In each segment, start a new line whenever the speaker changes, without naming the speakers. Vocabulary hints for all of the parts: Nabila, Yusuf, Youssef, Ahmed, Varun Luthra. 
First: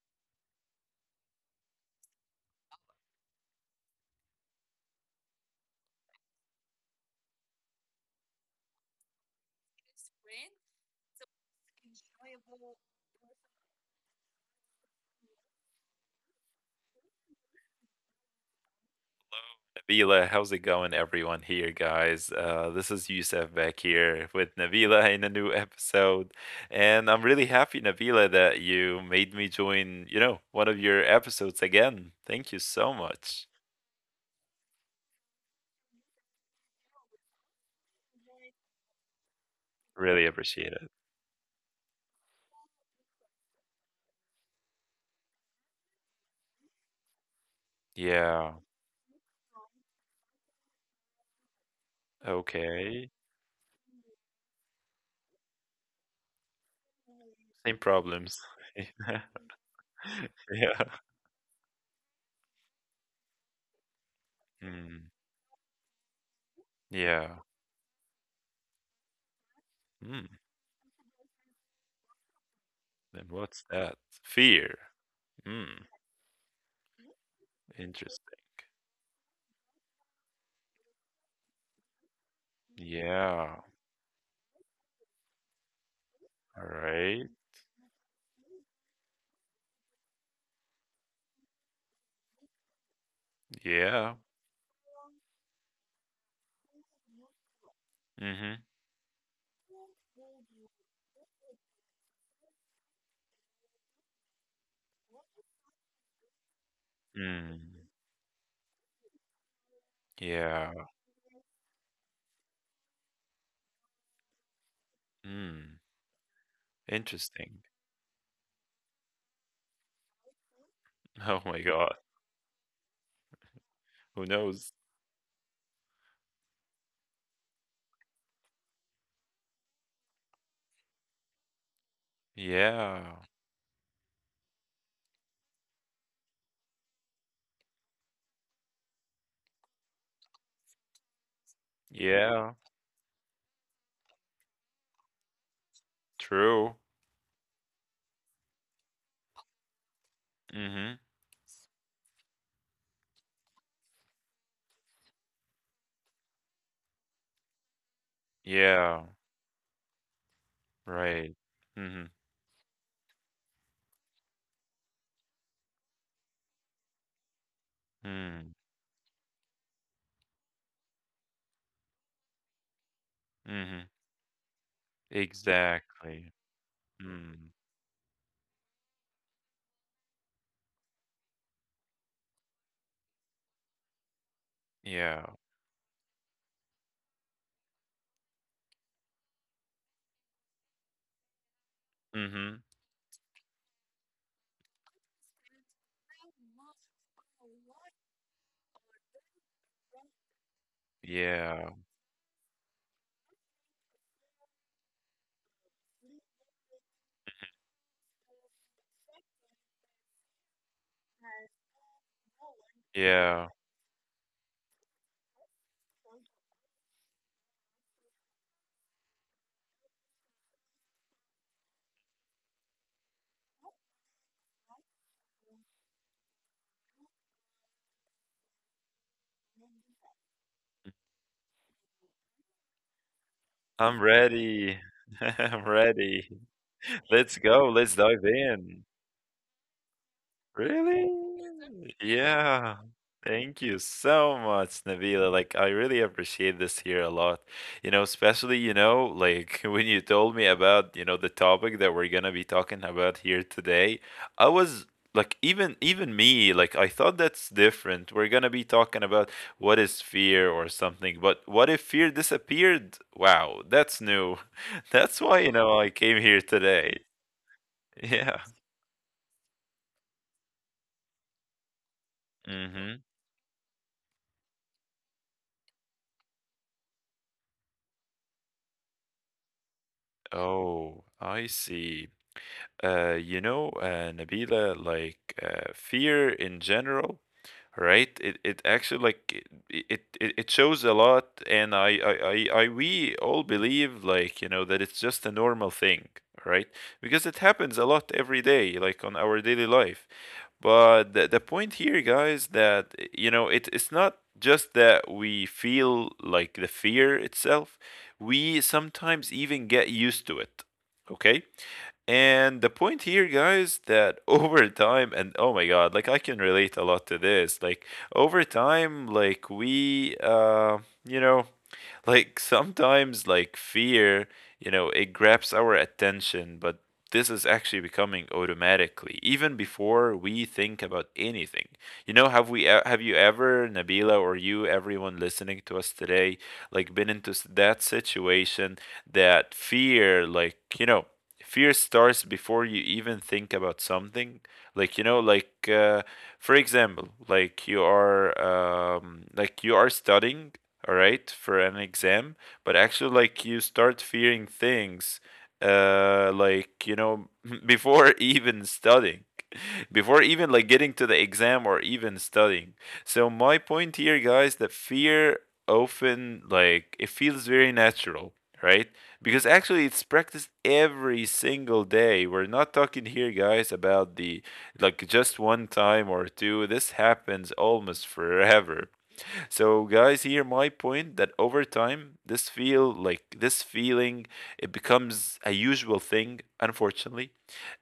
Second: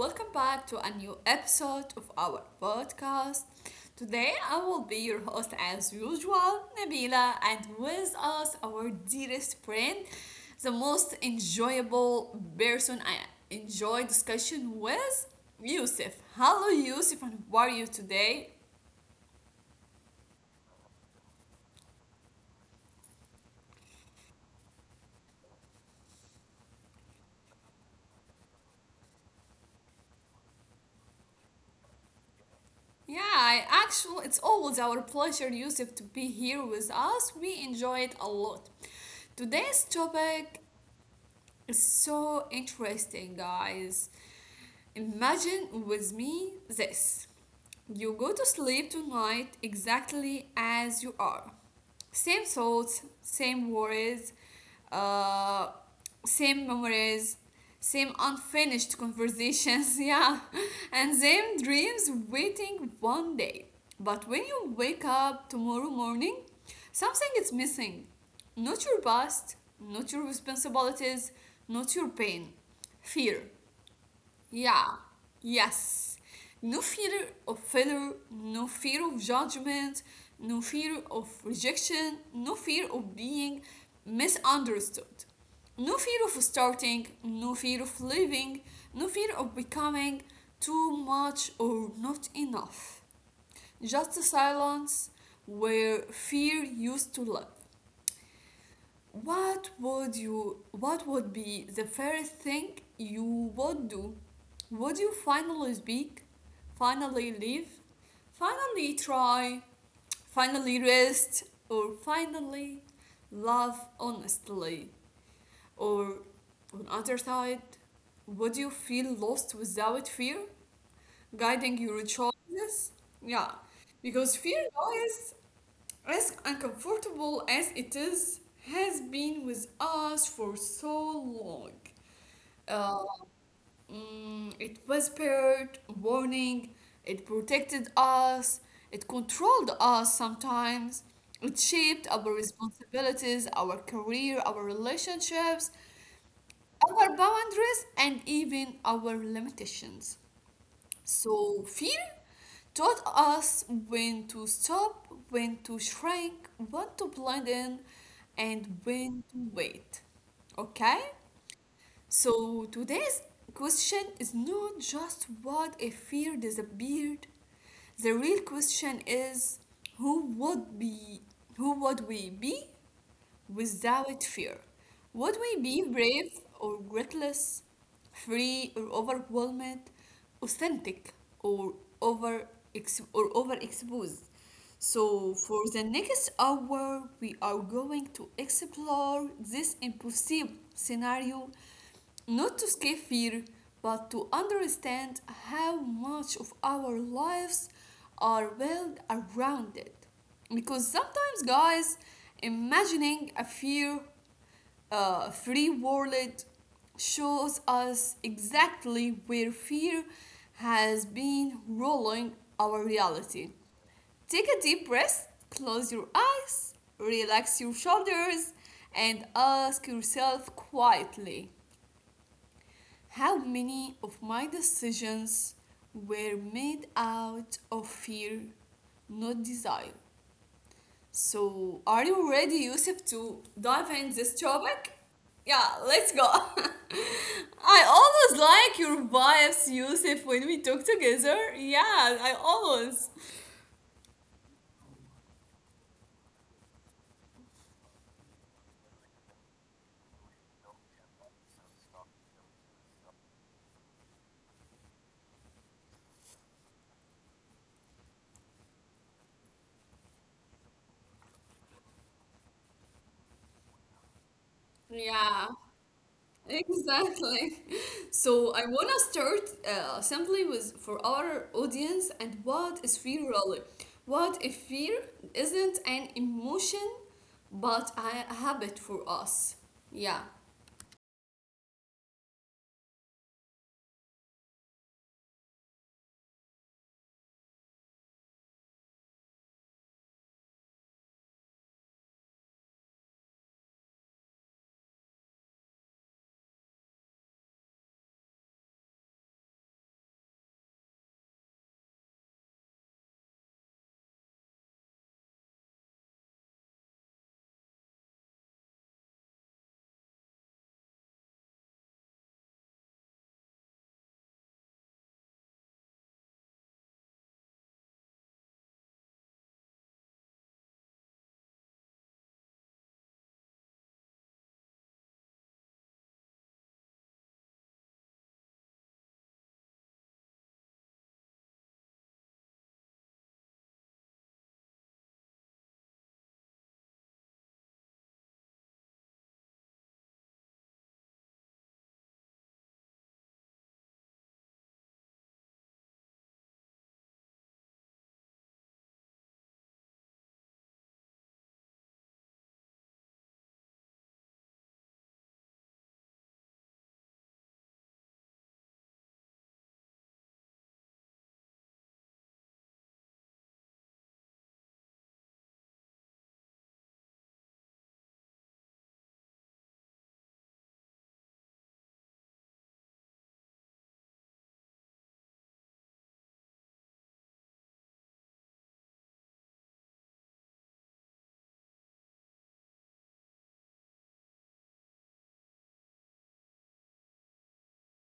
welcome back to a new episode of our podcast. Today, I will be your host as usual, Nabila, and with us, our dearest friend, the most enjoyable person I enjoy discussion with, Yusuf. Hello, Yusuf, and how are you today?
Nabila, how's it going, everyone here, guys? This is Youssef back here with Nabila in a new episode, and I'm really happy, Nabila, that you made me join. You know, one of your episodes again. Thank you so
Yeah, I
much.
actually, it's always our pleasure, Yusuf, to be here with us. We enjoy it a lot. Today's
Really
topic
appreciate it.
it's so interesting, guys. Imagine with me this. You go to
Yeah.
sleep tonight exactly as you are. Same thoughts,
Okay.
same worries, uh, same memories,
Same
same
problems.
unfinished
Yeah.
conversations, yeah, and same dreams waiting one day. But when you wake
Mm,
up tomorrow morning, something is
yeah.
missing. Not your past, not your
Mm,
responsibilities, not your pain. Fear.
then what's that?
Yeah.
Fear. Hmm.
Yes. No fear of failure,
Interesting.
no fear of judgment, no fear of rejection, no fear of being
Yeah.
misunderstood. No fear of
All
starting,
right.
no fear of living, no fear of becoming too much or not enough. Just a
Yeah.
silence where fear used to live.
Mm-hmm.
What would be the first thing you would do? Would you finally speak? Finally leave?
Hmm.
Finally try? Finally
Yeah.
rest? Or finally love honestly?
Mm.
Or on other side,
Interesting.
would you feel lost without fear
Oh
guiding
my
your
God.
choices? Yeah, because
Who
fear,
knows?
guys, as uncomfortable as it is, has been with us for so long. Uh,
Yeah.
it whispered warning, it protected us, it controlled us sometimes, it shaped our
Yeah.
responsibilities, our career, our relationships,
True.
our boundaries, and even our limitations.
Mm-hmm.
So fear taught us when to stop, when to shrink, when to blend in, and when
Yeah.
to wait. Okay?
Right. Mm-hmm.
So today's question is not just what if fear disappeared. The real
Mm.
question is who would be who would we be
Mm-hmm.
without fear. Would we be brave
Exactly.
or ruthless,
Mm.
free or overwhelmed, authentic or over or overexposed? So
Yeah.
for the next hour, we are going to explore this impossible scenario, not to
Mm-hmm.
escape fear, but to understand how much of our lives are built around it, because sometimes,
Yeah.
guys, imagining a fear free world shows us exactly where fear has been ruling our reality.
Yeah.
Take a deep breath, close your eyes, relax your shoulders, and ask yourself quietly, how many of my decisions were made out of fear, not desire? So, are you ready, Yusuf, to dive in
I'm
this topic?
ready.
Yeah,
I'm
let's go.
ready. Let's
I
go. Let's
always
dive
like your
in.
vibes, Yusuf, when we talk
Really?
together. Yeah, I
Yeah.
always.
Thank you so much, Nabila. Like, I really appreciate this here a lot. You know, especially, like when you told me about, the topic that we're gonna be talking about here today, I was like, even me, like, I thought that's different. We're gonna be talking about what is fear or something, but what if fear disappeared? Wow, that's new.
Yeah,
That's why, you know, I came here today.
exactly. So, I
Yeah.
want to start simply with for our audience, and what is fear
Mm-hmm.
really? What if fear isn't an emotion but a habit for us? Yeah.
Oh, I see. You know, Nabila, like fear in general, right? It actually like it shows a lot, and I we all believe, like, you know, that it's just a normal thing, right? Because it happens a lot every day, like on our daily life. But the point here, guys, that, you know, it's not just that we feel like the fear itself. We sometimes even get used to it. Okay? And the point here, guys, that over time, and oh my god, like I can relate a lot to this. Like over time, like you know, like sometimes like fear, you know, it grabs our attention, but this is actually becoming automatically even before we think about anything. You know, have you ever, Nabila, or you, everyone listening to us today, like that situation that fear, like, you know, fear starts before you even think about something, like, you know, like for example, like you are studying, all right, for an exam, but actually like you start fearing things, like, you know, before even studying, before even like getting to the exam or even studying. So my point here, guys, that fear often like it feels very natural, right, because actually it's practiced every single day. We're not talking here, guys, about the like just one time or two. This happens almost forever. So, guys, here my point that over time this feeling, it becomes a usual thing, unfortunately.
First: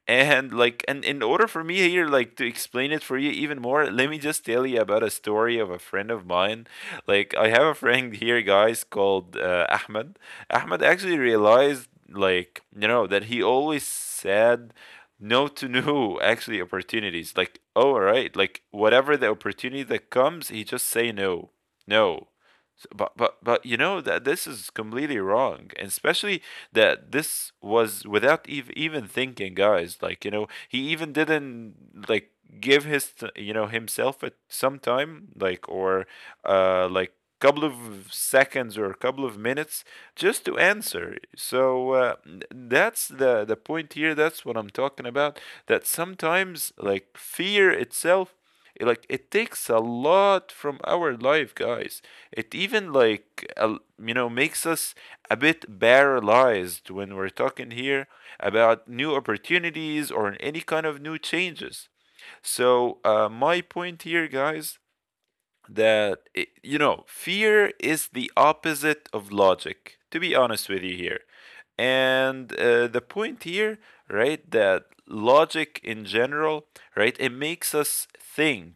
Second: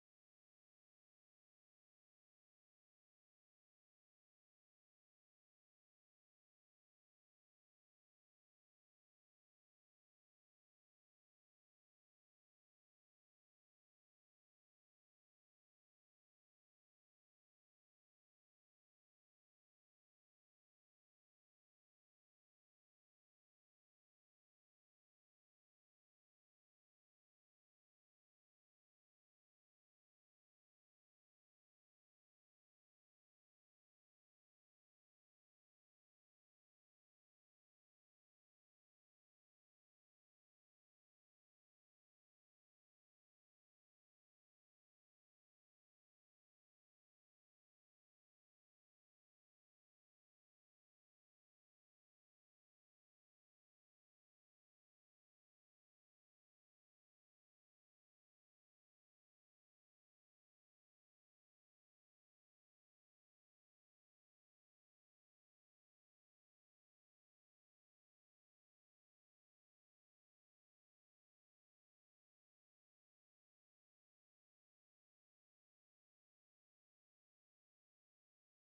And in order for me here, like, to explain it for you even more, let me just tell you about a story of a friend of mine. Like, I have a friend here, guys, called Ahmed. Ahmed actually realized, like, you know, that he always said no to new actually opportunities. Like, oh, all right, like, whatever the opportunity that comes, he just say no, no. So, but you know that this is completely wrong, and especially that this was without even thinking, guys. Like, you know, he even didn't like give you know, himself at some time, like, or like couple of seconds or a couple of minutes just to answer. So, that's the point here. That's what I'm talking about, that sometimes like fear itself, like it takes a lot from our life, guys. It even like, you know, makes us a bit paralyzed when we're talking here about new opportunities or any kind of new changes. So, my point here, guys, that, you know, fear is the opposite of logic, to be honest with you here. And the point here, right, that logic in general, right, it makes us think.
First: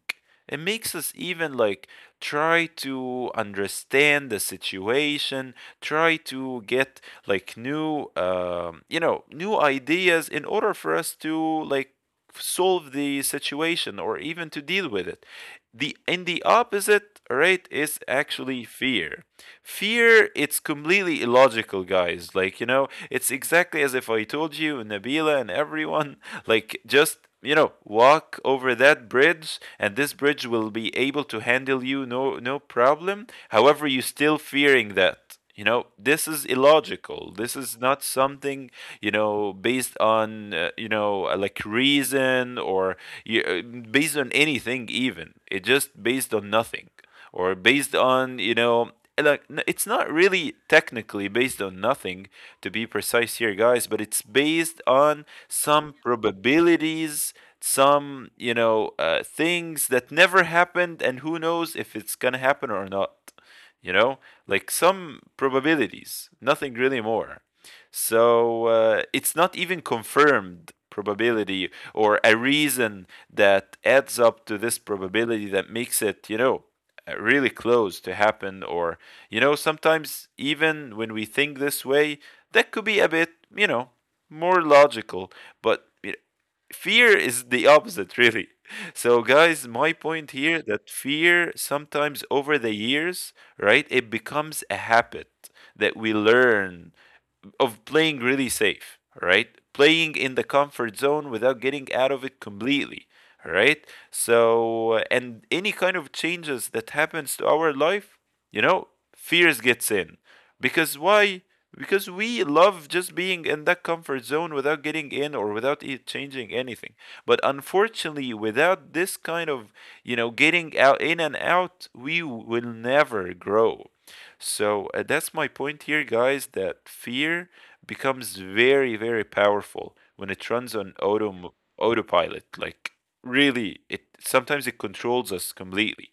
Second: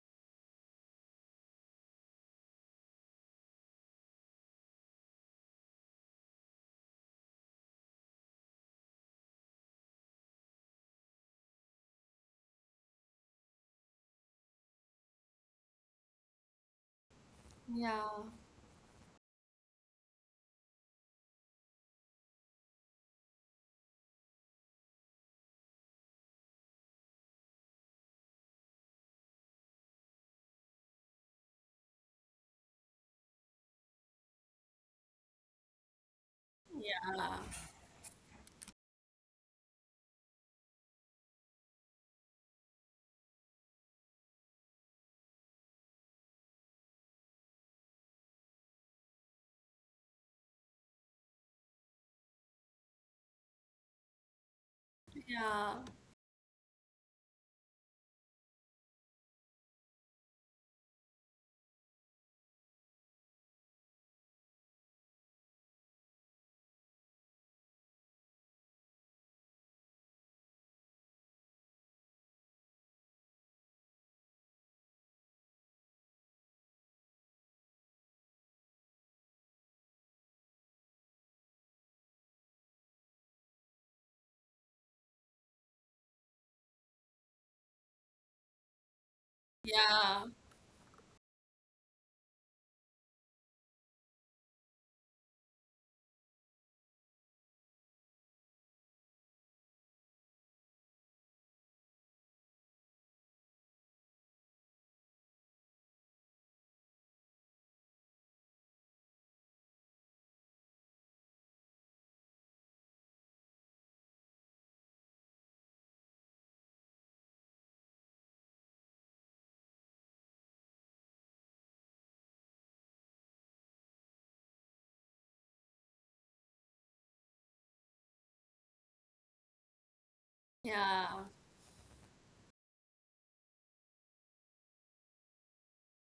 It makes us even like try to understand the situation, try to get like new, you know, new ideas in order for us to like solve the situation or even to deal with it. The opposite, right, is
Yeah,
actually fear. Fear, it's completely illogical, guys. Like, you know, it's exactly as if I told you, Nabila, and everyone, like, just, you know, walk over that bridge, and this bridge will be able to handle you, no, no problem. However, you're still fearing that. You know, this is illogical. This is not something, you know, based on, you know, like, reason or based on anything, even. It just based on nothing, or based on, you know, like it's not really technically based on nothing, to be precise here, guys, but it's based on
yeah.
some probabilities, some, things that never happened, and who knows if it's gonna happen or not, you know, like some probabilities, nothing really more. So, it's not even confirmed probability or a reason that adds up to this probability that makes it, you know, really close to happen, or, you know, sometimes even when we think this way, that could be a bit, you know, more logical. But fear is the opposite, really. So, guys, my
Yeah,
point here that fear sometimes over the years, right, it becomes a habit that we learn of playing really safe, right? Playing in the comfort zone without getting out of it completely, right? So, and any kind of changes that happens to our life, you know, fears gets in. Because why? Because we love just being in that comfort zone without getting in or without it changing anything. But unfortunately, without this kind of, you know, getting out in and out, we will never grow. So, that's my point here, guys, that fear becomes very, very powerful when it runs on
yeah.
autopilot. Like, really, it sometimes it controls us completely.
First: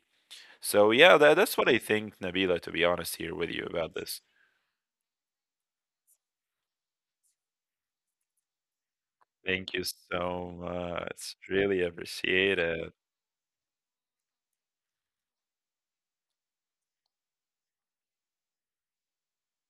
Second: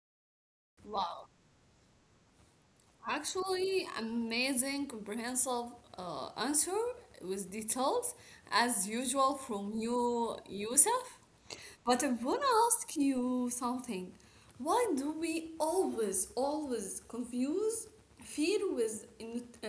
So yeah,
Wow.
that's what I think, Nabila, to be honest here with you
Actually,
about this.
amazing, comprehensive answer with details as usual from
Thank you
you,
so
Yusuf.
much. Really
But I want to
appreciate it.
ask you something. Why do we always, always confuse fear with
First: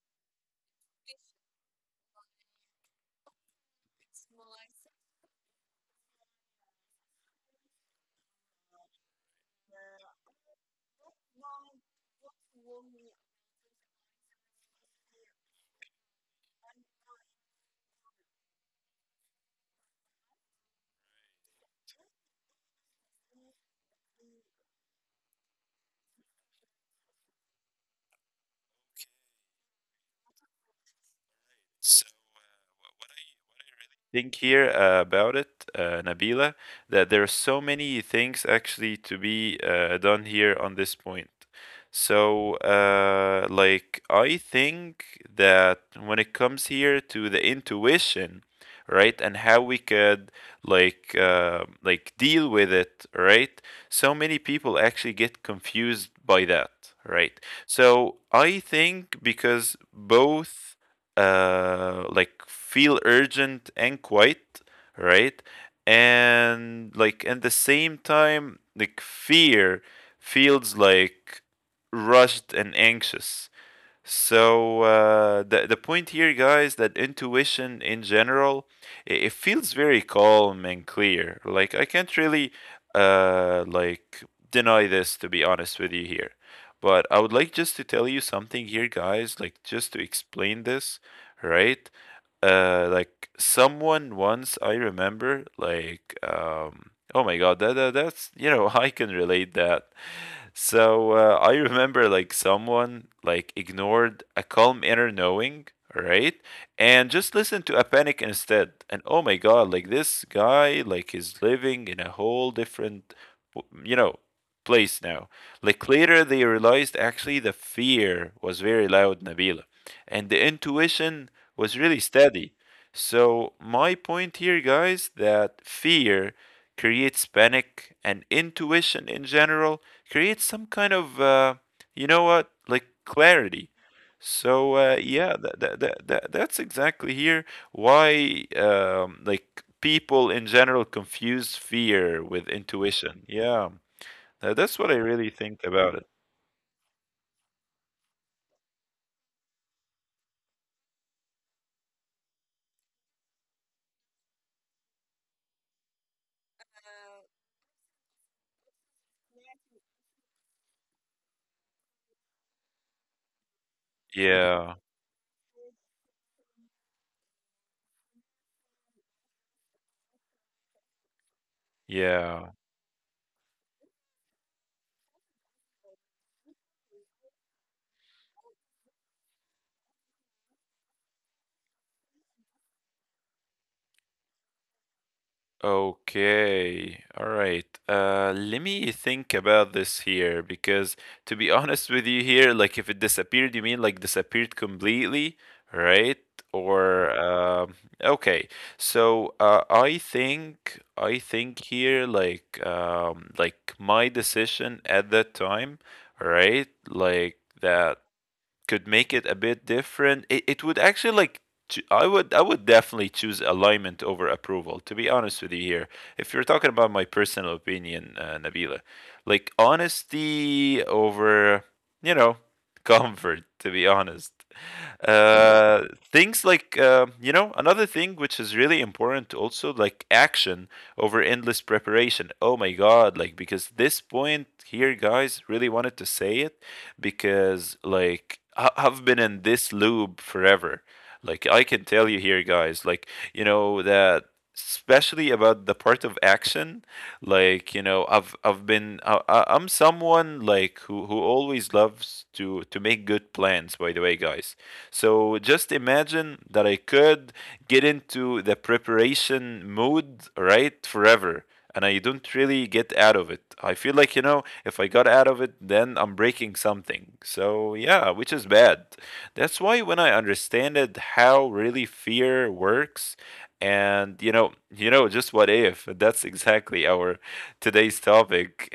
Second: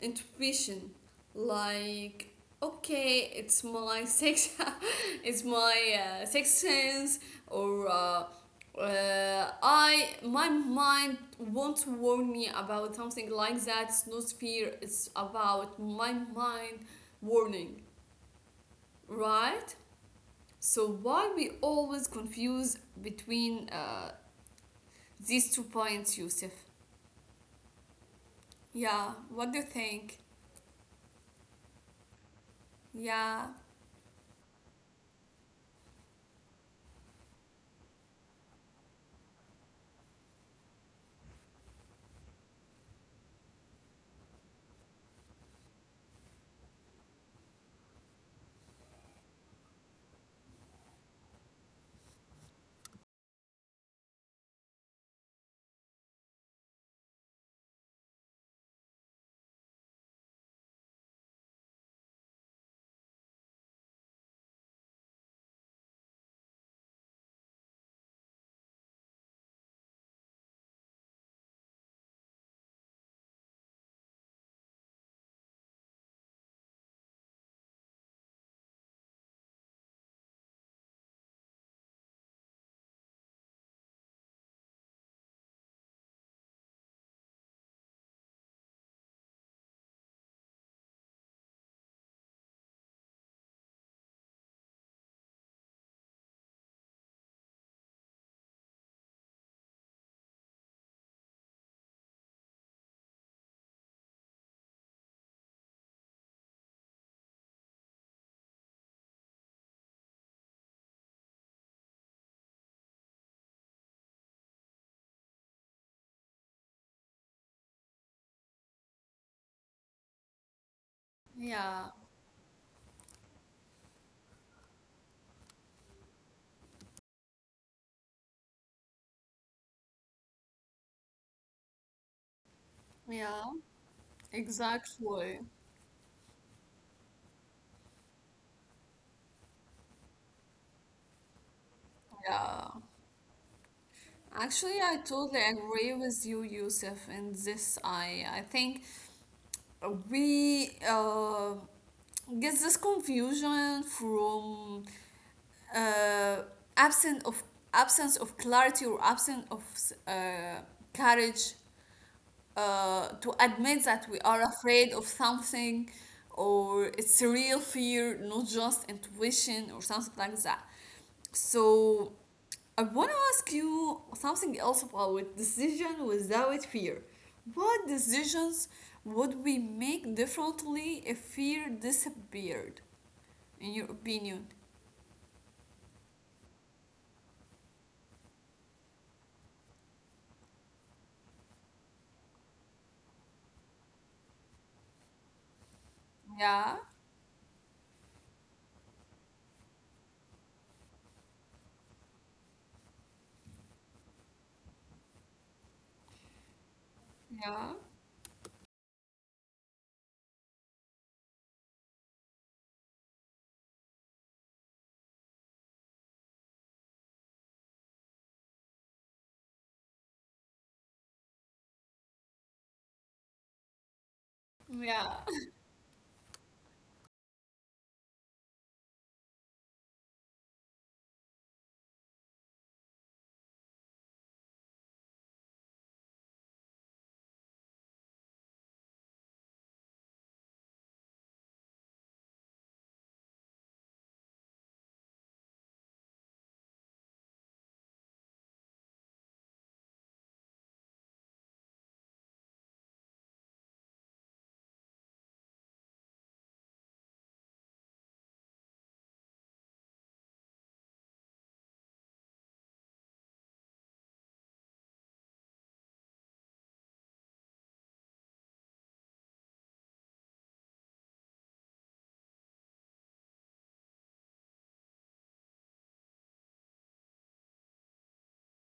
intuition? Like, okay, it's my sex, it's my sex sense, or I my mind won't warn me about something like that. It's not fear. It's about my mind warning, right? So why we always confuse between these two points, Yusuf? Yeah. What do you think?
So
Yeah.
think here about it, Nabila, that there are so many things actually to be done here on this point. So, like, I think that when it comes here to the intuition, right, and how we could like deal with it, right? So many people actually get confused by that, right? So I think because both like feel urgent and quiet, right? And like at the same time, like fear feels like rushed and anxious. So the point here, guys, that intuition in general, feels very calm and clear. Like I can't really uh, like deny this, to be honest with you here. But I would like just to tell you something here, guys. Like just to explain this, right? Like someone once I remember, like oh my God, that's, you know, I can relate that. So I remember like someone like ignored a calm inner knowing, right? And just listened to a panic instead. And oh my God, like this guy like is living in a whole different you know, place now. Like later they realized actually the fear was very loud, Nabila. And the intuition was
Yeah,
really steady. So my point here, guys, that fear creates panic, and intuition in general create some kind of you know what, like
yeah,
clarity. So yeah,
exactly.
that's exactly here why like people in general confuse fear with
Yeah.
intuition. Yeah, that's
Actually,
what I
I
really
totally
think
agree
about it.
with you, Yusuf, in this. I think we get this confusion from uh, absence of absence of clarity or absence of uh, courage to admit that we are
Yeah,
afraid of something, or it's a real fear, not just intuition or something like that. So
yeah.
I want to ask you something else about decision without fear. What decisions would we make differently if fear disappeared, in your opinion?
Okay, all right. Let me think about this here, because, to be honest with you here, like if it disappeared, you mean like disappeared completely, right?
Yeah,
Or okay. So I think here like my decision at that time, right? Like
yeah,
that could make it a bit different. It would actually like I would definitely choose alignment over approval. To be honest with you here, if you're talking about my personal opinion, Nabila, like honesty over, you know, comfort. To be honest,
yeah,
uh, things like, you know, another thing which is really important also like action over endless preparation. Oh my god! Like because this point here, guys, really wanted to say it, because like I've been in this loop forever. Like I can tell you here, guys. Like you know that especially about the part of action, like, you know, I'm someone like who always loves to make good plans, by the way, guys. So just imagine that I could get into the preparation mode, right, forever. And I don't really get out of it. I feel like, you know, if I got out of it, then I'm breaking something. So, yeah, which is bad. That's why when I understanded how really fear works, and just what if? That's exactly our today's topic.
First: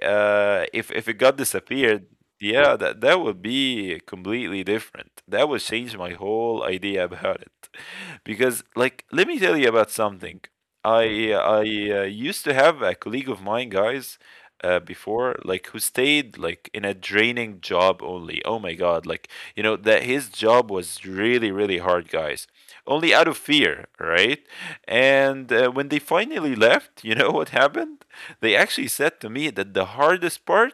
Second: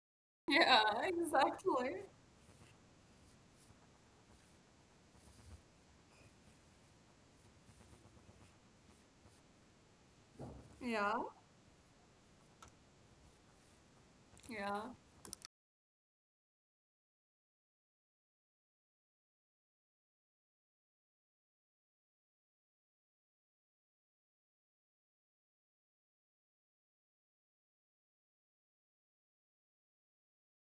yeah,
If it got
exactly.
disappeared, yeah, that would be completely different. That would change my whole idea about it. Because like let me tell you about something.
Yeah,
I used to have a colleague of mine, guys,
yeah.
before like who stayed like in a draining job only. Oh my God, like you know that his job was really hard, guys. Only out of fear, right? And when they finally left, you know what happened? They actually said to me that the hardest part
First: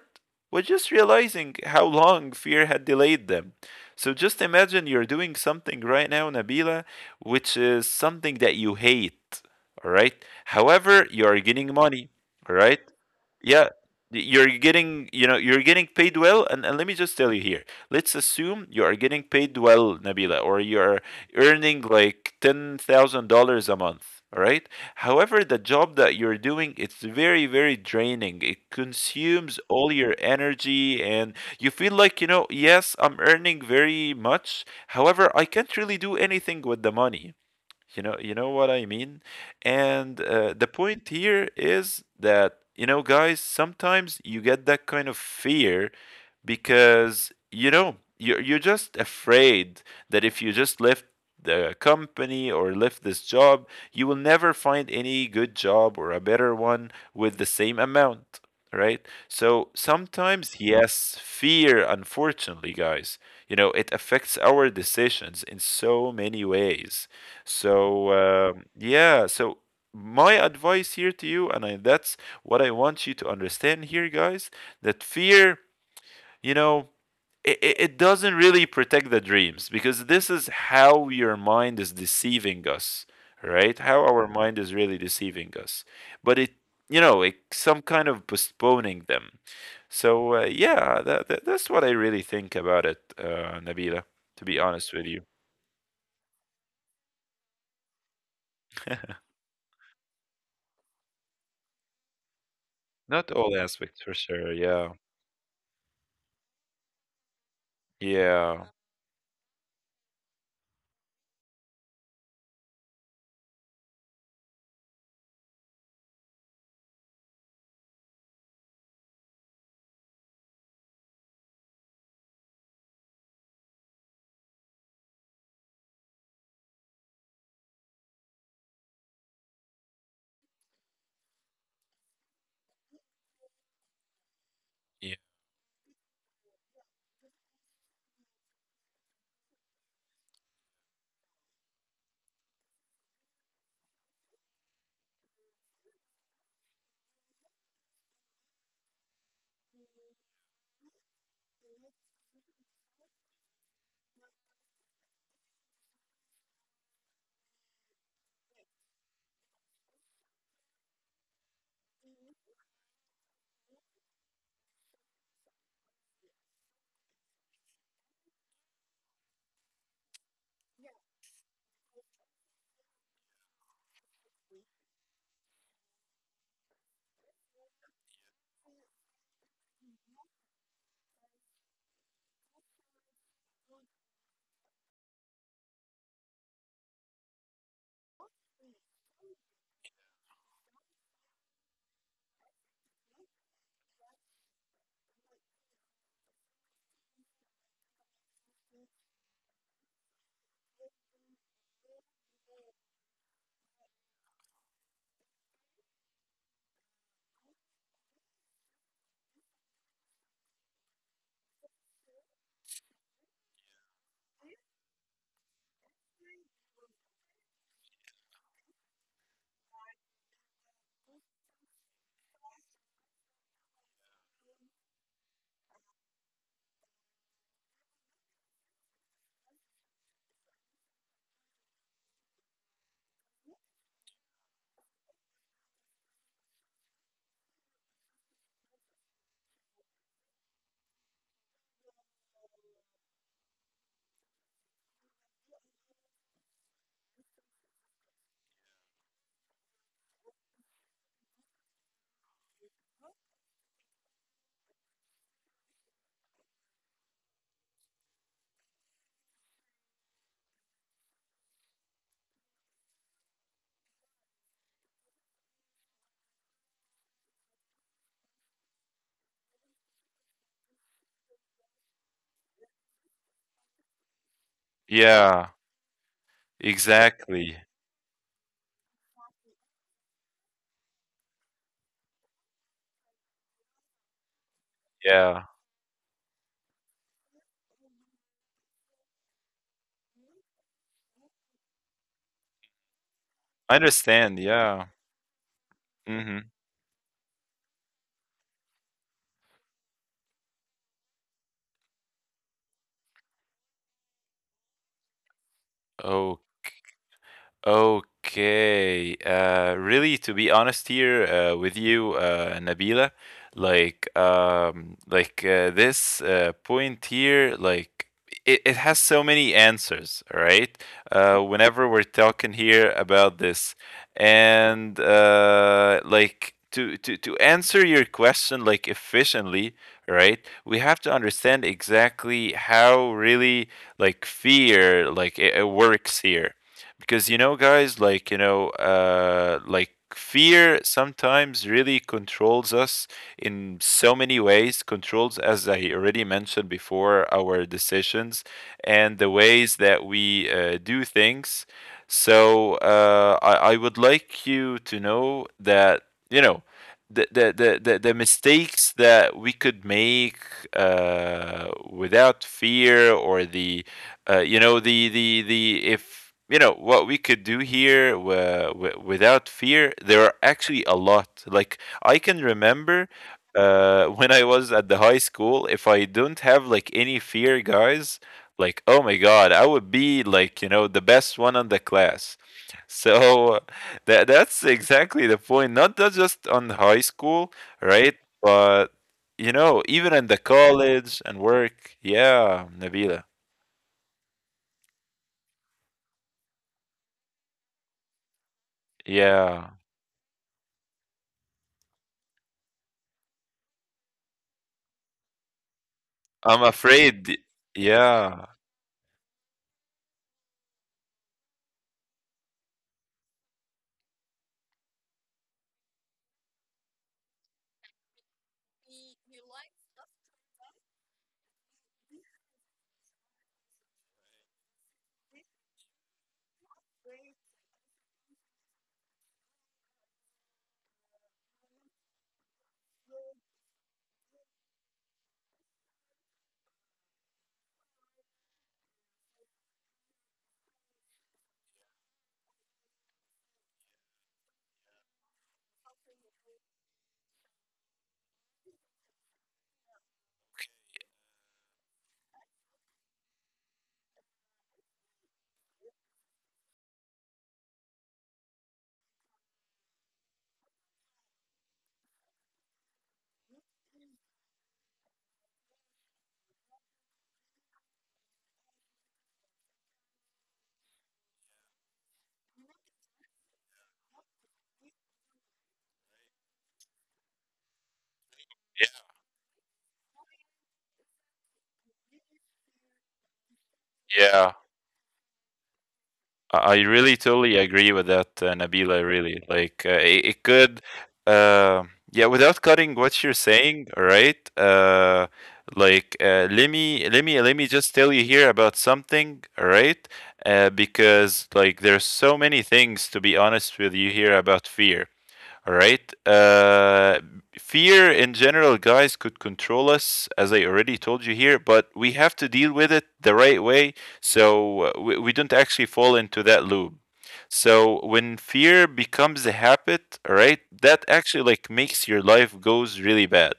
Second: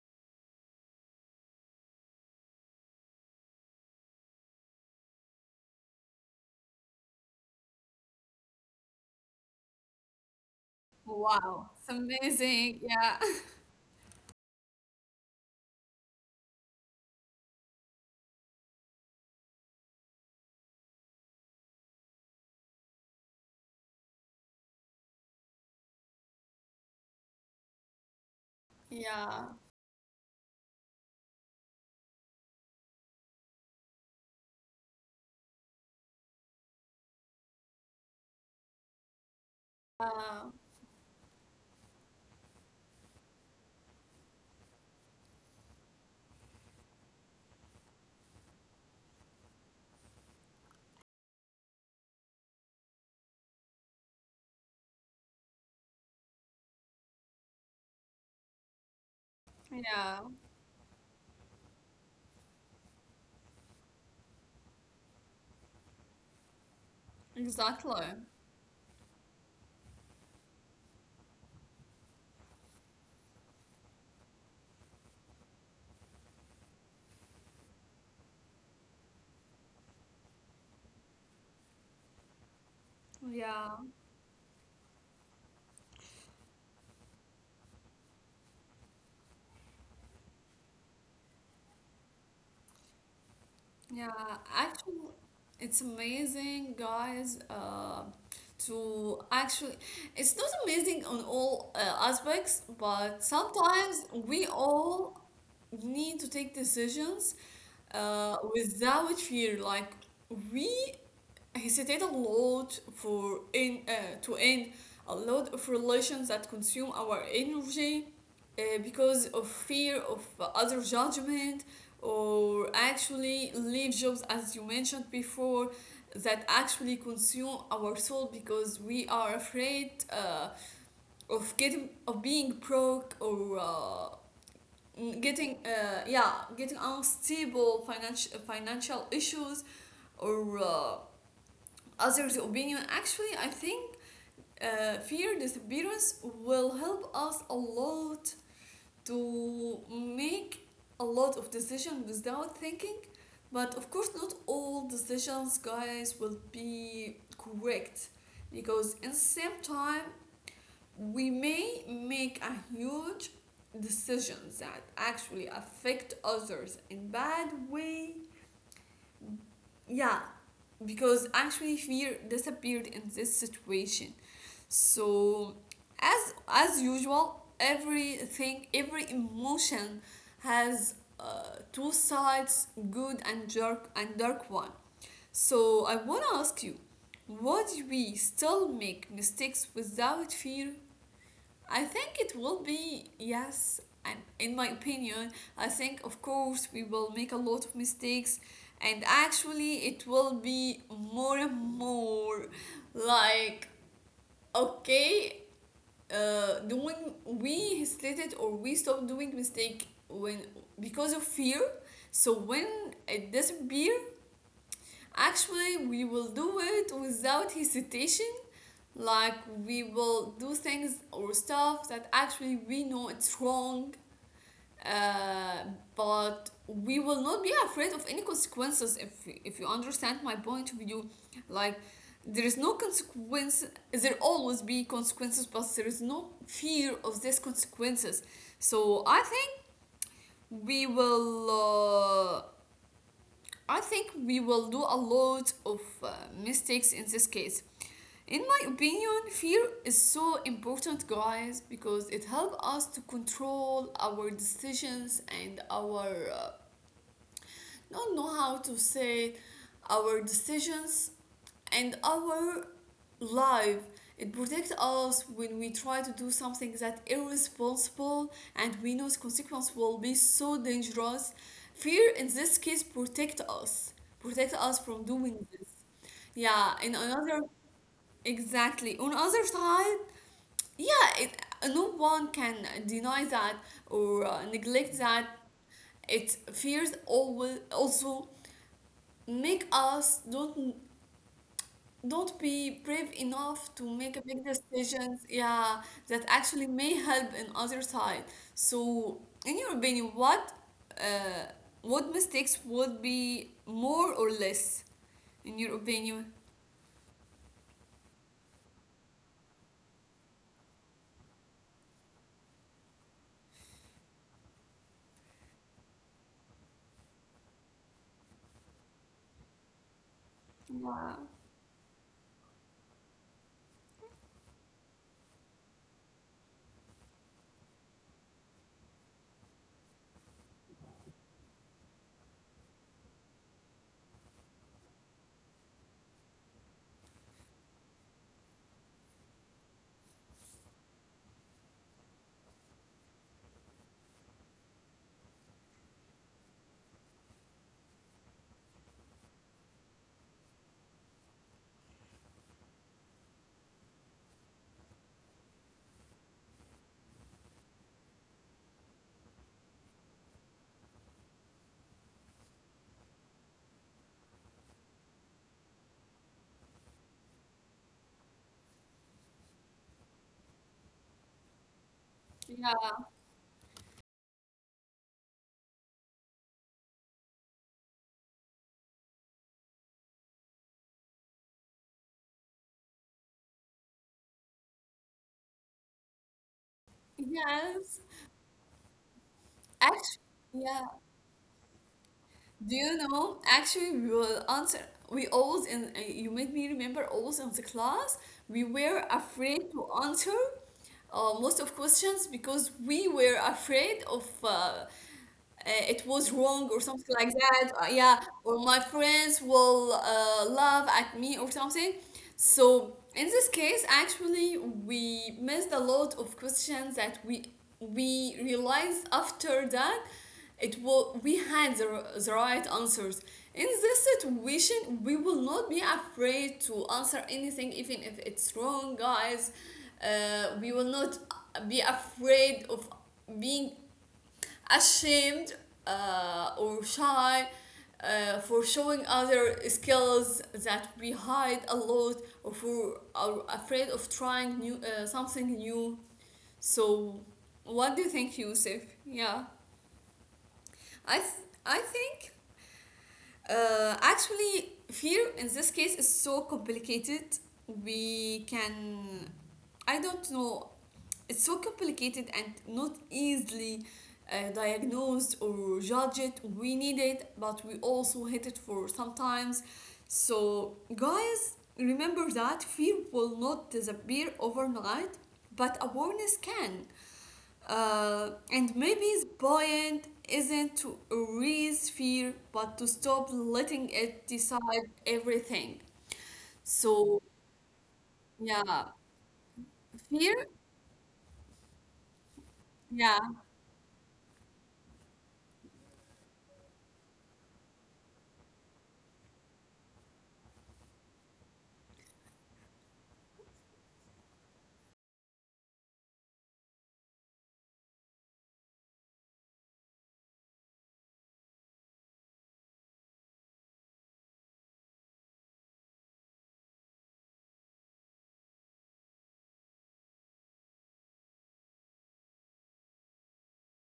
was just realizing how long fear had delayed them. So just imagine you're doing something right now, Nabila, which is something that you hate, all right? However, you are
Wow,
getting
it's
money, all right?
amazing. Yeah,
Yeah, you're getting, you're getting paid well. And let me just tell you here, let's assume you are getting paid well, Nabila, or you're earning like $10,000 a month. All right. However, the job that you're doing, it's very, very draining. It
yeah,
consumes all your energy, and you feel like, you know, yes, I'm earning very much. However, I can't really do anything with the money. You know what I mean? And
uh,
the point here is that, you know, guys, sometimes you get that kind of fear because you know you're just afraid that if you just left the company or left this job, you will never find any good job or a better one with the same amount, right? So
yeah,
sometimes yes, fear unfortunately, guys, you know, it affects our decisions in so many ways.
exactly.
So yeah, so my advice here to you and I, that's what I want you to understand here, guys, that fear, you know, it doesn't really protect the dreams, because this is how your mind is deceiving us,
Yeah.
right? How our mind is really deceiving us, but it, you know, it some kind of postponing them. So yeah, that's what I really think about it, Nabila,
Yeah,
to be honest with
actually,
you.
it's amazing, guys. To Actually, it's not amazing on all aspects, but
Not all aspects
sometimes
for
we
sure, yeah.
all need to take decisions
Yeah.
without fear. Like, we hesitate a lot for in to end a lot of relations that consume our energy because of fear of other judgment, or actually leave jobs, as you mentioned before, that actually consume our soul, because we are afraid of getting of being broke, or
yeah,
getting yeah, getting unstable financial issues, or others' opinion. Actually, I think fear disappearance will help us a lot to make a lot of decisions without thinking. But of course, not all decisions, guys, will be correct, because in the same time, we may make a huge decisions that actually affect others in bad way. Yeah, because actually fear disappeared in this situation. So, as usual, everything, every emotion has two sides, good and dark one. So, I wanna ask you, would we still make mistakes without fear? I think it will be yes. And in my opinion, I think of course we will make a lot of mistakes, and actually it will be more and more. Like, okay, doing we hesitated, or we stopped doing mistake when because of fear, so when it disappear, actually we will do it without hesitation. Like, we will do things or stuff that actually we know it's wrong, uh, but we will not be afraid of any consequences, if you understand my point of view. Like, there is no consequence, there always be consequences, but there is no fear of these consequences. So I think we will uh, do a lot of mistakes in this case. In my opinion, fear is so important, guys, because it helps us to control our decisions and our don't know how to say it. Our decisions and our life. It protects us when we try to do something that irresponsible and we know the consequence will be so dangerous. Fear in this case protect us from doing this.
yeah
Yeah, in another
Exactly.
exactly. On other side, yeah, it, no one can deny that, or neglect that.
Yeah,
It fears always also make us don't be brave enough
I
to make
understand.
big
Yeah.
decisions, yeah, that
mm-hmm.
actually may help in other side. So in your opinion, uh, what mistakes would be more or less, in your opinion?
Oh, okay. Really, to be honest here with you, Nabila, like this point here, like it has so many answers, all right?
Yeah,
Whenever we're talking here about this, and like to answer your question like efficiently, right? We have to understand exactly how really like fear like it works here, because you know, guys, like you know like fear sometimes really controls us in so many ways, controls as I already mentioned before our decisions and the ways that we do things. So I would like you to know that you know the mistakes that we could make, uh, without fear, or the you know the if you know what we could do here without fear, there are actually a lot. Like I can
yeah,
remember, when I was at the high school, if I don't have like any fear, guys, like oh my god, I would be like, you know, the best one on the class. So that's exactly the point, not that just on high school,
yes,
right? But you know, even
actually,
in the
yeah.
college and work,
Do
yeah,
you know?
Nabila.
Actually, we will answer. We always in You made me remember always in the class we were afraid to
Yeah.
answer most of questions, because we were afraid of it was wrong or
I'm
something like
afraid,
that, yeah, or
yeah,
my friends will laugh at me or something. So in this case, actually we missed a lot of questions that we realized after that, it will we had the, the right answers. In this situation, we will not be afraid to answer anything, even if it's wrong, guys. We will not be afraid of being ashamed, or shy, for showing other skills that we hide a lot, or for are afraid of trying new something new. So, what do you think, Yusuf? Yeah. I think actually fear in this case is so complicated. We can, I don't know, it's so complicated and not easily diagnosed or judged. We need it, but we also hate it for sometimes. So, guys, remember that fear will not disappear overnight, but awareness can. And maybe the point isn't to erase fear, but to stop letting it
yeah.
decide everything.
I
So,
really totally agree with that,
yeah,
Nabila. Really, like uh,
fear,
it, it could, uh, yeah. Without
yeah,
cutting what you're saying, all right? Like let me just tell you here about something, all right? Because like there's so many things, to be honest with you, here about fear. All right. Fear in general, guys, could control us, as I already told you here, but we have to deal with it the right way, so we don't actually fall into that loop. So when fear becomes a habit, all right, that actually like makes your life goes really bad.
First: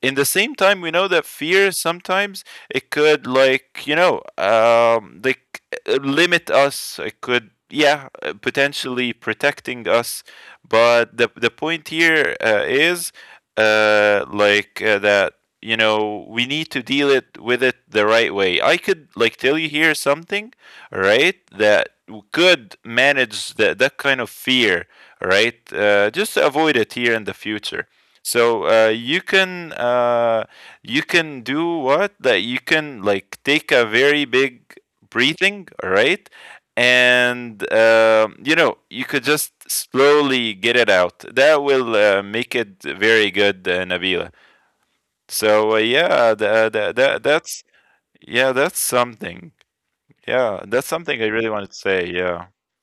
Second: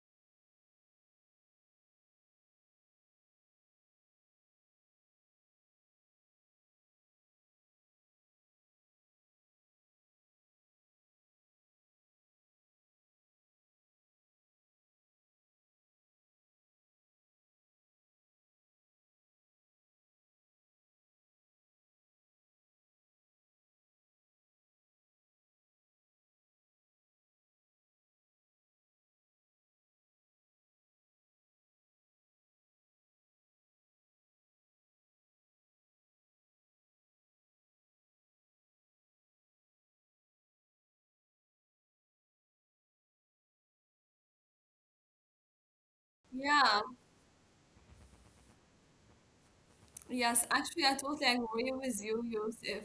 In the same time, we know that fear sometimes, it could like, you know, like limit us, it could, yeah, potentially protecting us, but the point here, is like that, you know, we need to deal it with it the right way. I could like tell you here something, right, that could manage that kind of fear, right? Just to avoid it here in the future. So you can do what, that you can like take a very big breathing, all right, and you know, you could just slowly get it out. That will make it very good, Nabila. So uh, yeah, that,
yeah.
that, that that's yeah, that's something.
Yes,
Yeah,
actually,
that's
I
something I
totally
really
agree
wanted to
with
say.
you,
Yeah,
Yusuf.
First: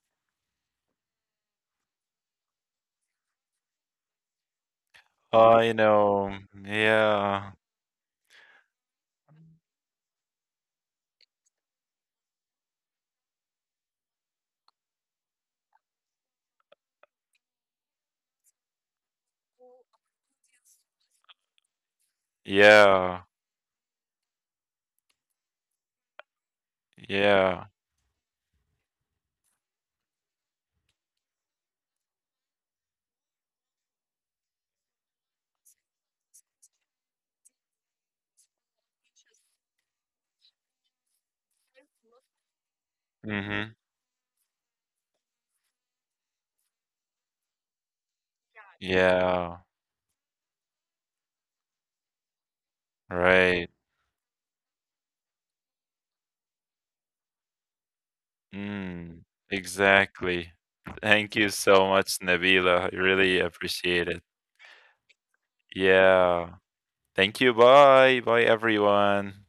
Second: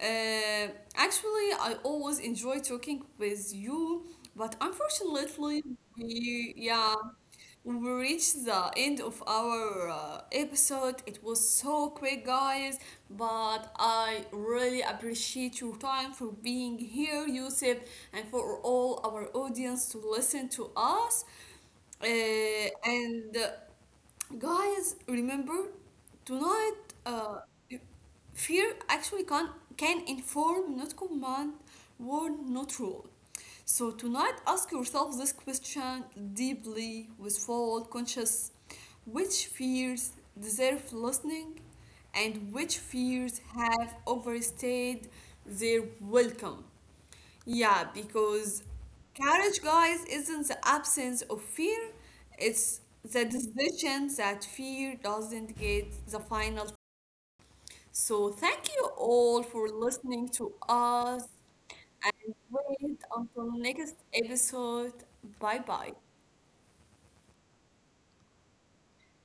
Uh, actually, I always enjoy talking with you, but unfortunately,
I know.
we yeah,
Yeah,
we reached the end of our episode. It was so quick, guys, but I really appreciate your time for being here, Yusuf, and for all our audience to listen to us. Uh,
yeah,
and Guys, remember tonight, uh,
yeah.
fear actually can inform, not command, warn, not rule. So tonight, ask yourself this question deeply, with full conscious: which fears deserve listening, and which fears
Mhm.
have overstayed their welcome? Yeah, because
Yeah.
courage, guys, isn't the absence of fear, it's the
Right.
decision that fear doesn't get the final. So, thank you
Mm,
all for listening
exactly.
to us,
Thank you so much,
and
Nabila. I
wait
really
until next
appreciate it.
episode. Bye bye.
Yeah. Thank you. Bye. Bye, everyone.